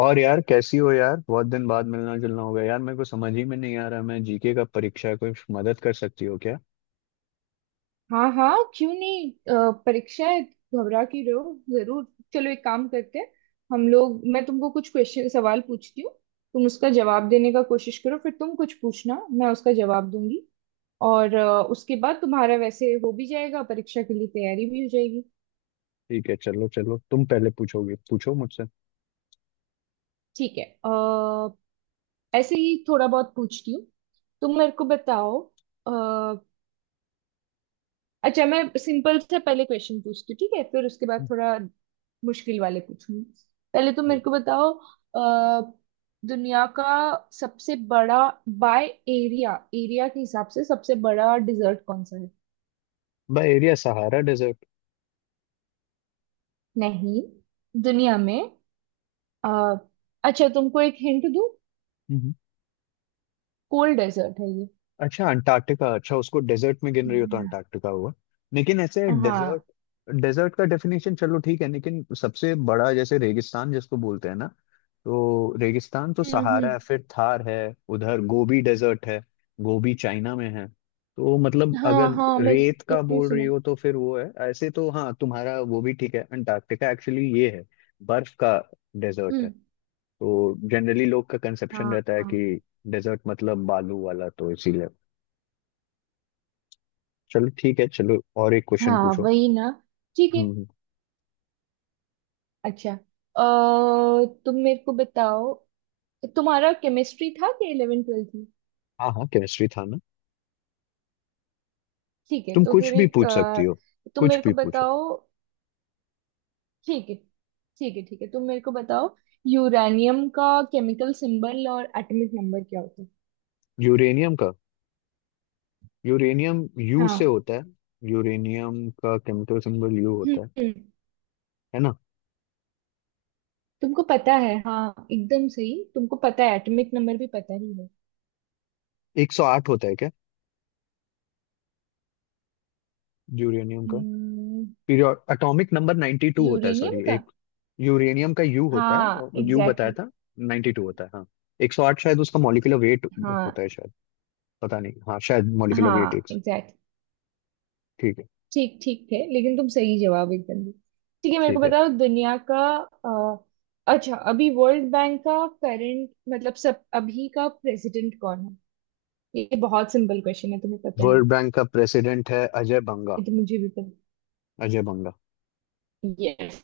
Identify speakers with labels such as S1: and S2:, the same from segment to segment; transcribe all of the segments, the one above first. S1: और यार कैसी हो यार? बहुत दिन बाद मिलना जुलना हो गया यार, मेरे को समझ ही में नहीं आ रहा। मैं जीके का परीक्षा है, कोई मदद कर सकती हो क्या?
S2: हाँ हाँ, क्यों नहीं। परीक्षा है। घबरा के रहो जरूर। चलो, एक काम करते हैं। हम लोग मैं तुमको कुछ क्वेश्चन सवाल पूछती हूँ। तुम उसका जवाब देने का कोशिश करो, फिर तुम कुछ पूछना मैं उसका जवाब दूंगी। और उसके बाद तुम्हारा वैसे हो भी जाएगा, परीक्षा के लिए तैयारी भी हो जाएगी।
S1: ठीक है, चलो चलो तुम पहले पूछोगे, पूछो मुझसे।
S2: ठीक है। ऐसे ही थोड़ा बहुत पूछती हूँ। तुम मेरे को बताओ। अच्छा, मैं सिंपल से पहले क्वेश्चन पूछती हूँ, ठीक है? फिर उसके बाद थोड़ा मुश्किल वाले पूछूंगी। पहले तो
S1: हम्म।
S2: मेरे को बताओ, अ, दुनिया का सबसे बड़ा, बाय एरिया, एरिया के हिसाब से सबसे बड़ा डिजर्ट कौन सा है?
S1: By area Sahara desert.
S2: नहीं, दुनिया में। अ, अच्छा, तुमको एक हिंट दूँ, कोल्ड डेजर्ट है ये।
S1: अच्छा अंटार्कटिका, अच्छा उसको डेजर्ट में गिन रही हो तो
S2: Yeah.
S1: अंटार्कटिका हुआ। लेकिन ऐसे डेजर्ट,
S2: हाँ।
S1: डेजर्ट का डेफिनेशन चलो ठीक है, लेकिन सबसे बड़ा जैसे रेगिस्तान जिसको बोलते हैं ना, तो रेगिस्तान तो सहारा
S2: हम्म।
S1: है, फिर थार है, उधर गोबी डेजर्ट है, गोबी चाइना में है। तो मतलब अगर
S2: हाँ हाँ,
S1: रेत
S2: मैंने
S1: का
S2: भी
S1: बोल
S2: सुना
S1: रही
S2: है।
S1: हो तो फिर वो है, ऐसे तो हाँ तुम्हारा वो भी ठीक है। अंटार्कटिका एक्चुअली ये है बर्फ का डेजर्ट है।
S2: हम्म।
S1: तो जनरली लोग का कंसेप्शन
S2: हाँ
S1: रहता है
S2: हाँ
S1: कि डेजर्ट मतलब बालू वाला, तो इसीलिए। चलो ठीक है, चलो और एक क्वेश्चन
S2: हाँ,
S1: पूछो।
S2: वही ना। ठीक है।
S1: हम्म।
S2: अच्छा, अ, तुम मेरे को बताओ, तुम्हारा केमिस्ट्री था कि 11वीं 12वीं में?
S1: हाँ हाँ, केमिस्ट्री था ना।
S2: ठीक है,
S1: तुम
S2: तो
S1: कुछ
S2: फिर
S1: भी
S2: एक
S1: पूछ सकती हो,
S2: तुम
S1: कुछ
S2: मेरे
S1: भी
S2: को
S1: पूछो।
S2: बताओ। ठीक है ठीक है ठीक है, तुम मेरे को बताओ, यूरेनियम का केमिकल सिंबल और एटॉमिक नंबर क्या होता है?
S1: यूरेनियम का, यूरेनियम यू से
S2: हाँ।
S1: होता है। यूरेनियम का केमिकल सिंबल यू होता है
S2: हम्म।
S1: है ना।
S2: तुमको पता है, हाँ एकदम सही। तुमको पता है एटॉमिक नंबर भी पता ही है।
S1: 108 होता है क्या यूरेनियम का?
S2: हम्म।
S1: पीरियड एटॉमिक नंबर 92 होता है,
S2: यूरेनियम
S1: सॉरी
S2: का।
S1: एक। यूरेनियम का यू होता है
S2: हाँ
S1: और यू
S2: एग्जैक्टली,
S1: बताया
S2: exactly.
S1: था। 92 होता है हाँ। 108 शायद उसका मॉलिक्यूलर वेट
S2: हाँ
S1: होता है शायद, पता नहीं। हाँ शायद मॉलिक्यूलर वेट एक।
S2: हाँ एग्जैक्टली।
S1: ठीक है।
S2: ठीक ठीक थे, लेकिन तुम सही जवाब एकदम दिए। ठीक है, मेरे को
S1: ठीक है,
S2: बताओ अ, अच्छा, अभी वर्ल्ड बैंक का करंट, मतलब सब अभी का प्रेसिडेंट कौन है? ये बहुत सिंपल क्वेश्चन है, तुम्हें पता है।
S1: वर्ल्ड बैंक का प्रेसिडेंट है अजय
S2: ये
S1: बंगा,
S2: तो मुझे भी पता।
S1: अजय बंगा।
S2: यस।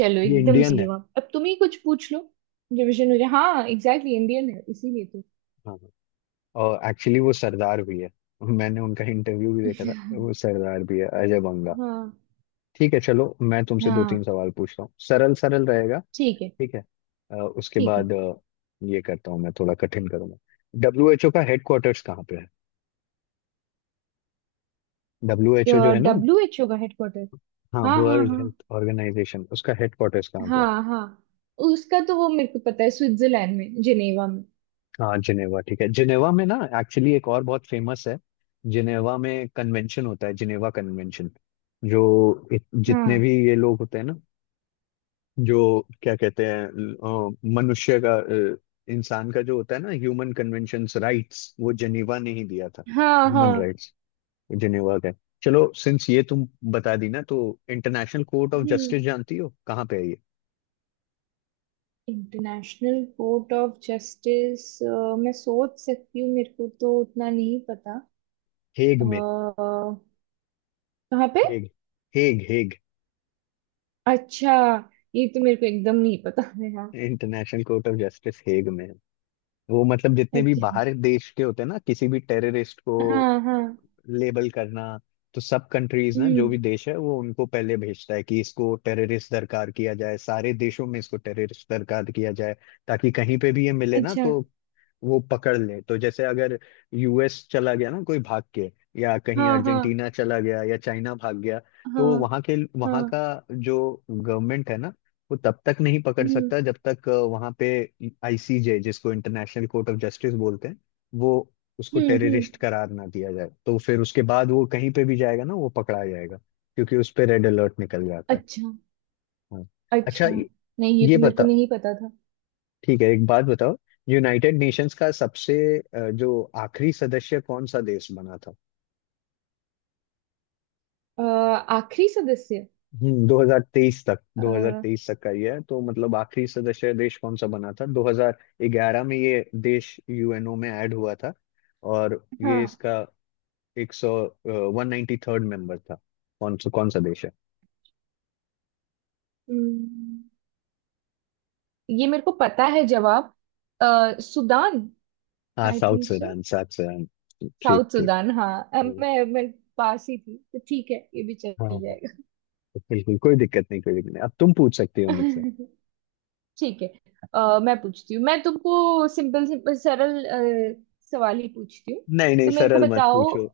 S2: चलो,
S1: ये
S2: एकदम
S1: इंडियन
S2: सही
S1: है।
S2: जवाब। अब तुम ही कुछ पूछ लो। रिविजन हो जाए। हाँ एग्जैक्टली, इंडियन है इसीलिए तो।
S1: हाँ हाँ। और एक्चुअली वो सरदार भी है। मैंने उनका इंटरव्यू भी देखा था, वो सरदार भी है अजय बंगा।
S2: हाँ
S1: ठीक है, चलो मैं तुमसे दो तीन
S2: हाँ।
S1: सवाल पूछता हूँ, सरल सरल रहेगा।
S2: ठीक है,
S1: ठीक है। उसके
S2: ठीक है।
S1: बाद ये करता हूँ, मैं थोड़ा कठिन करूंगा। डब्ल्यू एच ओ का हेडक्वार्टर्स कहाँ पे है? डब्ल्यू एच ओ जो है ना।
S2: डब्ल्यू एच ओ का हेडक्वार्टर?
S1: हाँ
S2: हाँ हाँ
S1: वर्ल्ड
S2: हाँ।
S1: हेल्थ ऑर्गेनाइजेशन, उसका हेडक्वार्टर्स कहाँ?
S2: हाँ हाँ, उसका तो वो मेरे को पता है, स्विट्जरलैंड में, जिनेवा में।
S1: हाँ जिनेवा, ठीक है जिनेवा में ना। एक्चुअली एक और बहुत फेमस है, जिनेवा में कन्वेंशन होता है, जिनेवा कन्वेंशन। जो जितने
S2: हाँ
S1: भी ये लोग होते हैं ना, जो क्या कहते हैं मनुष्य का, इंसान का जो होता है ना, ह्यूमन कन्वेंशंस राइट्स, वो जिनेवा ने ही दिया था।
S2: हाँ हाँ।
S1: ह्यूमन राइट्स जिनेवा का है। चलो सिंस ये तुम बता दी ना, तो international court of
S2: hmm.
S1: Justice जानती हो कहाँ पे है ये?
S2: इंटरनेशनल कोर्ट ऑफ जस्टिस, मैं सोच सकती हूँ, मेरे को तो उतना नहीं पता।
S1: हेग में,
S2: अ, कहाँ पे?
S1: Hague, Hague Hague.
S2: अच्छा, ये तो मेरे को एकदम नहीं पता है। हाँ।
S1: International court of justice Hague में है। वो मतलब जितने भी
S2: अच्छा।
S1: बाहर देश के होते हैं ना, किसी भी टेररिस्ट को
S2: हाँ हाँ।
S1: लेबल करना, तो सब कंट्रीज ना जो
S2: हम्म।
S1: भी देश है वो उनको पहले भेजता है कि इसको टेररिस्ट दरकार किया जाए, सारे देशों में इसको टेररिस्ट दरकार किया जाए, ताकि कहीं पे भी ये मिले ना
S2: अच्छा।
S1: तो वो पकड़ ले। तो जैसे अगर यूएस चला गया ना कोई भाग के, या कहीं
S2: हाँ हाँ।
S1: अर्जेंटीना चला गया, या चाइना भाग गया, तो
S2: हाँ
S1: वहां के, वहां का
S2: हाँ।
S1: जो गवर्नमेंट है ना, वो तब तक नहीं पकड़
S2: हम्म
S1: सकता जब तक वहां पे आईसीजे, जिसको इंटरनेशनल कोर्ट ऑफ जस्टिस बोलते हैं, वो उसको
S2: हम्म। हम्म।
S1: टेररिस्ट करार ना दिया जाए। तो फिर उसके बाद वो कहीं पे भी जाएगा ना, वो पकड़ा जाएगा, क्योंकि उस पे रेड अलर्ट निकल जाता है।
S2: अच्छा।
S1: हाँ। अच्छा
S2: अच्छा,
S1: ये
S2: नहीं ये
S1: ये
S2: तो मेरे को
S1: बता,
S2: नहीं पता था।
S1: ठीक है एक बात बताओ, यूनाइटेड नेशंस का सबसे जो आखिरी सदस्य कौन सा देश बना था?
S2: आखिरी सदस्य?
S1: हम्म, 2023 तक,
S2: अ,
S1: 2023 तक का ये है। तो मतलब आखिरी सदस्य देश कौन सा बना था? 2011 में ये देश यूएनओ में ऐड हुआ था। और ये
S2: हाँ।
S1: इसका 193rd मेंबर था। कौन सा, कौन सा देश है?
S2: हम्म, ये मेरे को पता है जवाब। सुदान।
S1: हाँ
S2: I
S1: south
S2: think so.
S1: Sudan, south Sudan. ठीक
S2: साउथ
S1: ठीक।
S2: सुदान। हाँ,
S1: हम्म।
S2: मैं पास ही थी, तो ठीक है ये भी चल
S1: हाँ हाँ,
S2: जाएगा।
S1: बिल्कुल कोई दिक्कत नहीं, कोई दिक्कत नहीं। अब तुम पूछ सकती हो मुझसे।
S2: ठीक है। मैं पूछती हूँ, मैं तुमको सिंपल सिंपल सरल अ, सवाल ही पूछती हूँ।
S1: नहीं नहीं,
S2: तो मेरे को
S1: सरल मत
S2: बताओ।
S1: पूछो,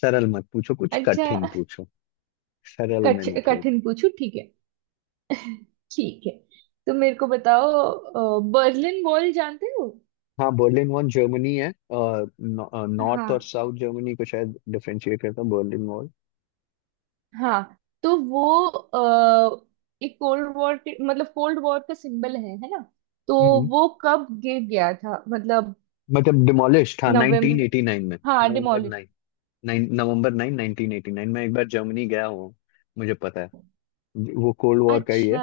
S1: सरल मत पूछो, कुछ
S2: अच्छा,
S1: कठिन पूछो। सरल में नहीं खेल।
S2: कठिन पूछू? ठीक है, ठीक है। तो मेरे को बताओ, बर्लिन वॉल जानते हो?
S1: हाँ बर्लिन वॉल, जर्मनी है, नॉर्थ और
S2: हाँ
S1: साउथ जर्मनी को शायद डिफरेंशिएट करता है बर्लिन वॉल।
S2: हाँ। तो वो एक कोल्ड वॉर के, मतलब कोल्ड वॉर का सिंबल है ना? तो
S1: हम्म।
S2: वो कब गिर गया था मतलब?
S1: मतलब डिमोलिश था
S2: नवंबर।
S1: 1989 में,
S2: हाँ,
S1: नवंबर
S2: डिमोलिश।
S1: 9, नाइन नवंबर 9 1989 में। एक बार जर्मनी गया हूँ, मुझे पता है। वो कोल्ड वॉर का ही
S2: अच्छा।
S1: है।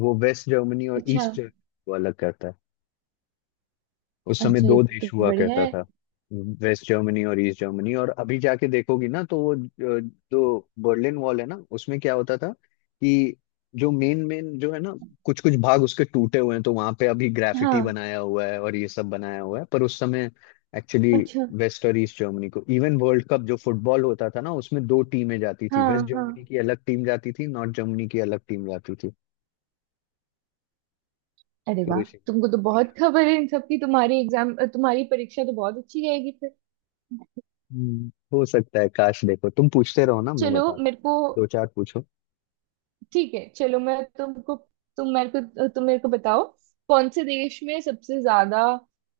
S1: वो वेस्ट जर्मनी और
S2: अच्छा।
S1: ईस्ट जर्मनी को अलग करता है। उस समय
S2: अच्छा, ये
S1: दो
S2: तो
S1: देश हुआ
S2: बढ़िया
S1: करता
S2: है।
S1: था, वेस्ट जर्मनी और ईस्ट जर्मनी। और अभी जाके देखोगी ना तो वो जो, जो बर्लिन वॉल है ना, उसमें क्या होता था कि जो मेन मेन जो है ना, कुछ कुछ भाग उसके टूटे हुए हैं, तो वहां पे अभी ग्राफिटी
S2: हाँ।
S1: बनाया हुआ है और ये सब बनाया हुआ है, पर उस समय एक्चुअली
S2: अच्छा।
S1: वेस्ट और ईस्ट जर्मनी को इवन वर्ल्ड कप जो फुटबॉल होता था ना, उसमें दो टीमें जाती थी, वेस्ट
S2: हाँ हाँ।
S1: जर्मनी की अलग टीम जाती थी, नॉर्थ जर्मनी की अलग टीम जाती थी।
S2: अरे
S1: तो
S2: वाह,
S1: इसी।
S2: तुमको तो बहुत खबर है इन सबकी, तुम्हारी एग्जाम, तुम्हारी परीक्षा तो बहुत अच्छी जाएगी फिर।
S1: हो सकता है। काश देखो तुम पूछते रहो ना, मैं
S2: चलो,
S1: बता,
S2: मेरे को
S1: दो चार पूछो।
S2: ठीक है। चलो, मैं तुमको तुम मेरे को बताओ, कौन से देश में सबसे ज्यादा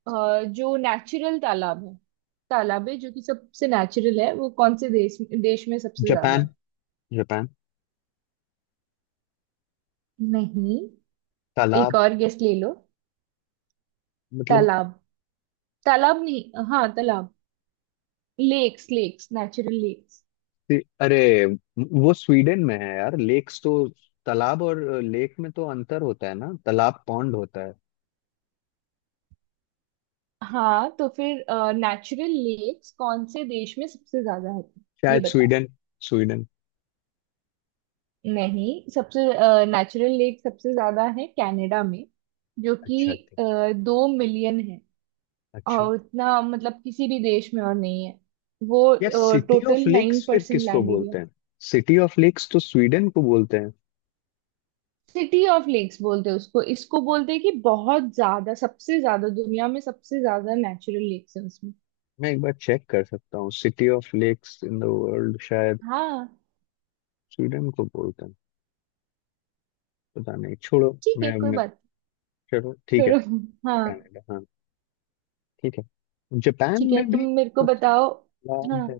S2: जो नेचुरल तालाब है, तालाब है जो कि सबसे नेचुरल है, वो कौन से देश देश में सबसे ज्यादा
S1: जापान,
S2: है?
S1: जापान।
S2: नहीं, एक
S1: तालाब,
S2: और गेस ले लो।
S1: मतलब
S2: तालाब। तालाब नहीं, हाँ तालाब, लेक्स लेक्स नेचुरल लेक्स।
S1: कि- अरे वो स्वीडन में है यार लेक्स तो। तालाब और लेक में तो अंतर होता है ना, तालाब पॉन्ड होता है।
S2: हाँ, तो फिर नेचुरल लेक्स कौन से देश में सबसे ज्यादा है, ये
S1: शायद
S2: बताओ।
S1: Sweden, Sweden.
S2: नहीं, सबसे नेचुरल लेक सबसे ज्यादा है कनाडा में, जो कि
S1: अच्छा ठीक।
S2: अ, 2 मिलियन है।
S1: अच्छा
S2: और उतना मतलब किसी भी देश में और नहीं है।
S1: यार,
S2: वो
S1: city of
S2: total nine
S1: lakes फिर
S2: परसेंट
S1: किसको
S2: लैंड एरिया।
S1: बोलते हैं? सिटी ऑफ लेक्स तो स्वीडन को बोलते हैं।
S2: सिटी ऑफ लेक्स बोलते हैं उसको, इसको बोलते हैं कि बहुत ज्यादा, सबसे ज्यादा दुनिया में सबसे ज्यादा नेचुरल लेक्स है उसमें।
S1: मैं एक बार चेक कर सकता हूँ, city of lakes in the world शायद
S2: हाँ।
S1: स्वीडन को बोलते हैं। पता नहीं, छोड़ो।
S2: ठीक है,
S1: मैं,
S2: कोई
S1: मैं
S2: बात
S1: चलो ठीक
S2: नहीं,
S1: है।
S2: छोड़ो। हाँ।
S1: कनाडा हाँ, ठीक है। जापान
S2: ठीक है,
S1: में
S2: तुम
S1: भी
S2: मेरे को
S1: सबसे
S2: बताओ। हाँ,
S1: लाभ है।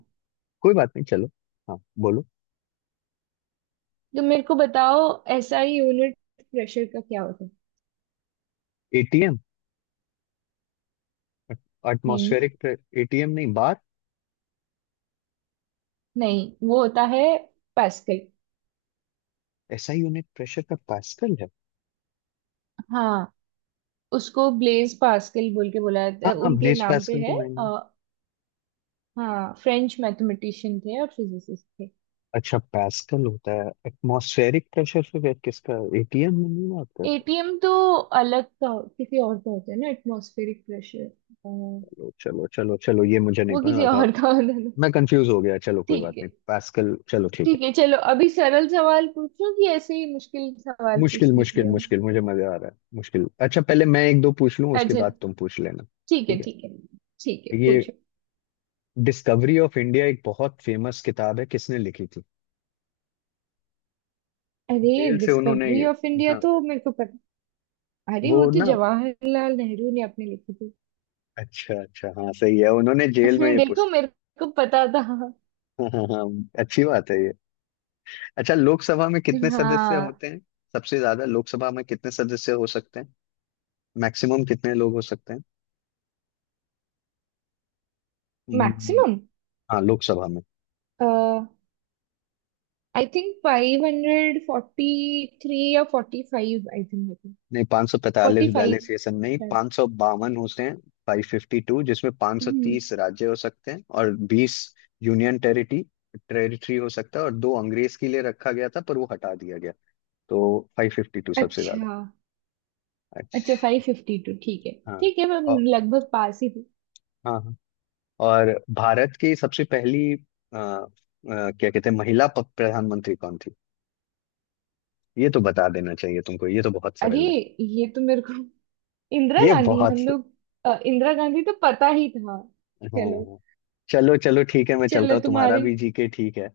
S1: कोई बात नहीं, चलो। हाँ बोलो।
S2: तुम मेरे को बताओ, एसआई यूनिट प्रेशर का क्या होता है?
S1: एटीएम,
S2: नहीं,
S1: एटमॉस्फेरिक, एटीएम नहीं, बार।
S2: नहीं वो होता है पास्कल।
S1: एसआई यूनिट प्रेशर का पास्कल है।
S2: हाँ, उसको ब्लेज पास्कल बोल के बुलाया जाता
S1: हाँ
S2: है।
S1: हाँ,
S2: उनके
S1: ब्लेस
S2: नाम पे
S1: पास्कल
S2: है।
S1: तो आए नहीं।
S2: हाँ, फ्रेंच मैथमेटिशियन थे और फिजिसिस्ट थे।
S1: अच्छा पास्कल होता है, एटमॉस्फेरिक प्रेशर फिर किसका? एटीएम में नहीं बात करता।
S2: एटीएम तो अलग का, किसी और का होता है ना एटमॉस्फेरिक प्रेशर,
S1: चलो चलो चलो चलो, ये मुझे नहीं
S2: वो किसी
S1: पता था।
S2: और का होता है।
S1: मैं कंफ्यूज हो गया, चलो कोई बात
S2: ठीक है,
S1: नहीं, पास्कल, चलो ठीक है।
S2: ठीक है। चलो, अभी सरल सवाल पूछूं कि ऐसे ही मुश्किल सवाल
S1: मुश्किल
S2: पूछती
S1: मुश्किल
S2: है?
S1: मुश्किल, मुझे मजा आ रहा है मुश्किल। अच्छा पहले मैं एक दो पूछ लूं, उसके
S2: अच्छा।
S1: बाद तुम पूछ लेना।
S2: ठीक है,
S1: ठीक है।
S2: ठीक है। ठीक है,
S1: ये
S2: पूछो।
S1: डिस्कवरी ऑफ इंडिया एक बहुत फेमस किताब है, किसने लिखी थी?
S2: अरे,
S1: जेल से उन्होंने।
S2: डिस्कवरी ऑफ इंडिया
S1: हाँ
S2: तो मेरे को पता। अरे, वो
S1: वो
S2: तो
S1: ना,
S2: जवाहरलाल नेहरू ने अपने लिखी थी।
S1: अच्छा अच्छा हाँ सही है, उन्होंने जेल में ये
S2: देखो,
S1: पुस्तक।
S2: मेरे को पता था।
S1: हाँ हाँ हाँ, अच्छी बात है ये। अच्छा लोकसभा में कितने सदस्य
S2: हाँ।
S1: होते हैं? सबसे ज्यादा लोकसभा में कितने सदस्य हो सकते हैं? मैक्सिमम कितने लोग हो सकते हैं? हम्म।
S2: मैक्सिमम?
S1: हाँ लोकसभा में।
S2: आई थिंक 543 या 45, आई थिंक होती।
S1: नहीं 545
S2: 45
S1: बैलेंस सेशन, नहीं
S2: शायद।
S1: 552 होते हैं, 552, जिसमें पाँच सौ
S2: हम्म।
S1: तीस राज्य हो सकते हैं और 20 यूनियन टेरिटरी, टेरिटरी हो सकता है, और दो अंग्रेज के लिए रखा गया था पर वो हटा दिया गया। तो 552 सबसे ज्यादा।
S2: अच्छा, अच्छा फाइव
S1: अच्छा।
S2: फिफ्टी टू ठीक है।
S1: हाँ
S2: ठीक है, मैं
S1: और,
S2: लगभग पास ही थी।
S1: हाँ हाँ। और भारत की सबसे पहली आ, आ, क्या कहते हैं, महिला प्रधानमंत्री कौन थी? ये तो बता देना चाहिए तुमको, ये तो बहुत
S2: अरे,
S1: सरल है।
S2: ये तो मेरे को इंदिरा
S1: ये
S2: गांधी।
S1: बहुत।
S2: हम लोग। इंदिरा गांधी तो पता ही था। चलो।
S1: हाँ। चलो चलो ठीक है, मैं चलता
S2: चलो,
S1: हूँ, तुम्हारा
S2: तुम्हारे।
S1: भी जीके ठीक है।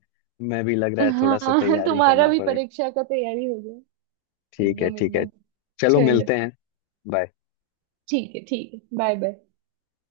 S1: मैं भी लग रहा है थोड़ा सा
S2: हाँ,
S1: तैयारी
S2: तुम्हारा
S1: करना
S2: भी
S1: पड़ेगी।
S2: परीक्षा का तैयारी हो।
S1: ठीक है
S2: एकदम
S1: ठीक है।
S2: एकदम।
S1: चलो
S2: चलो।
S1: मिलते हैं, बाय।
S2: ठीक है, ठीक है, बाय बाय।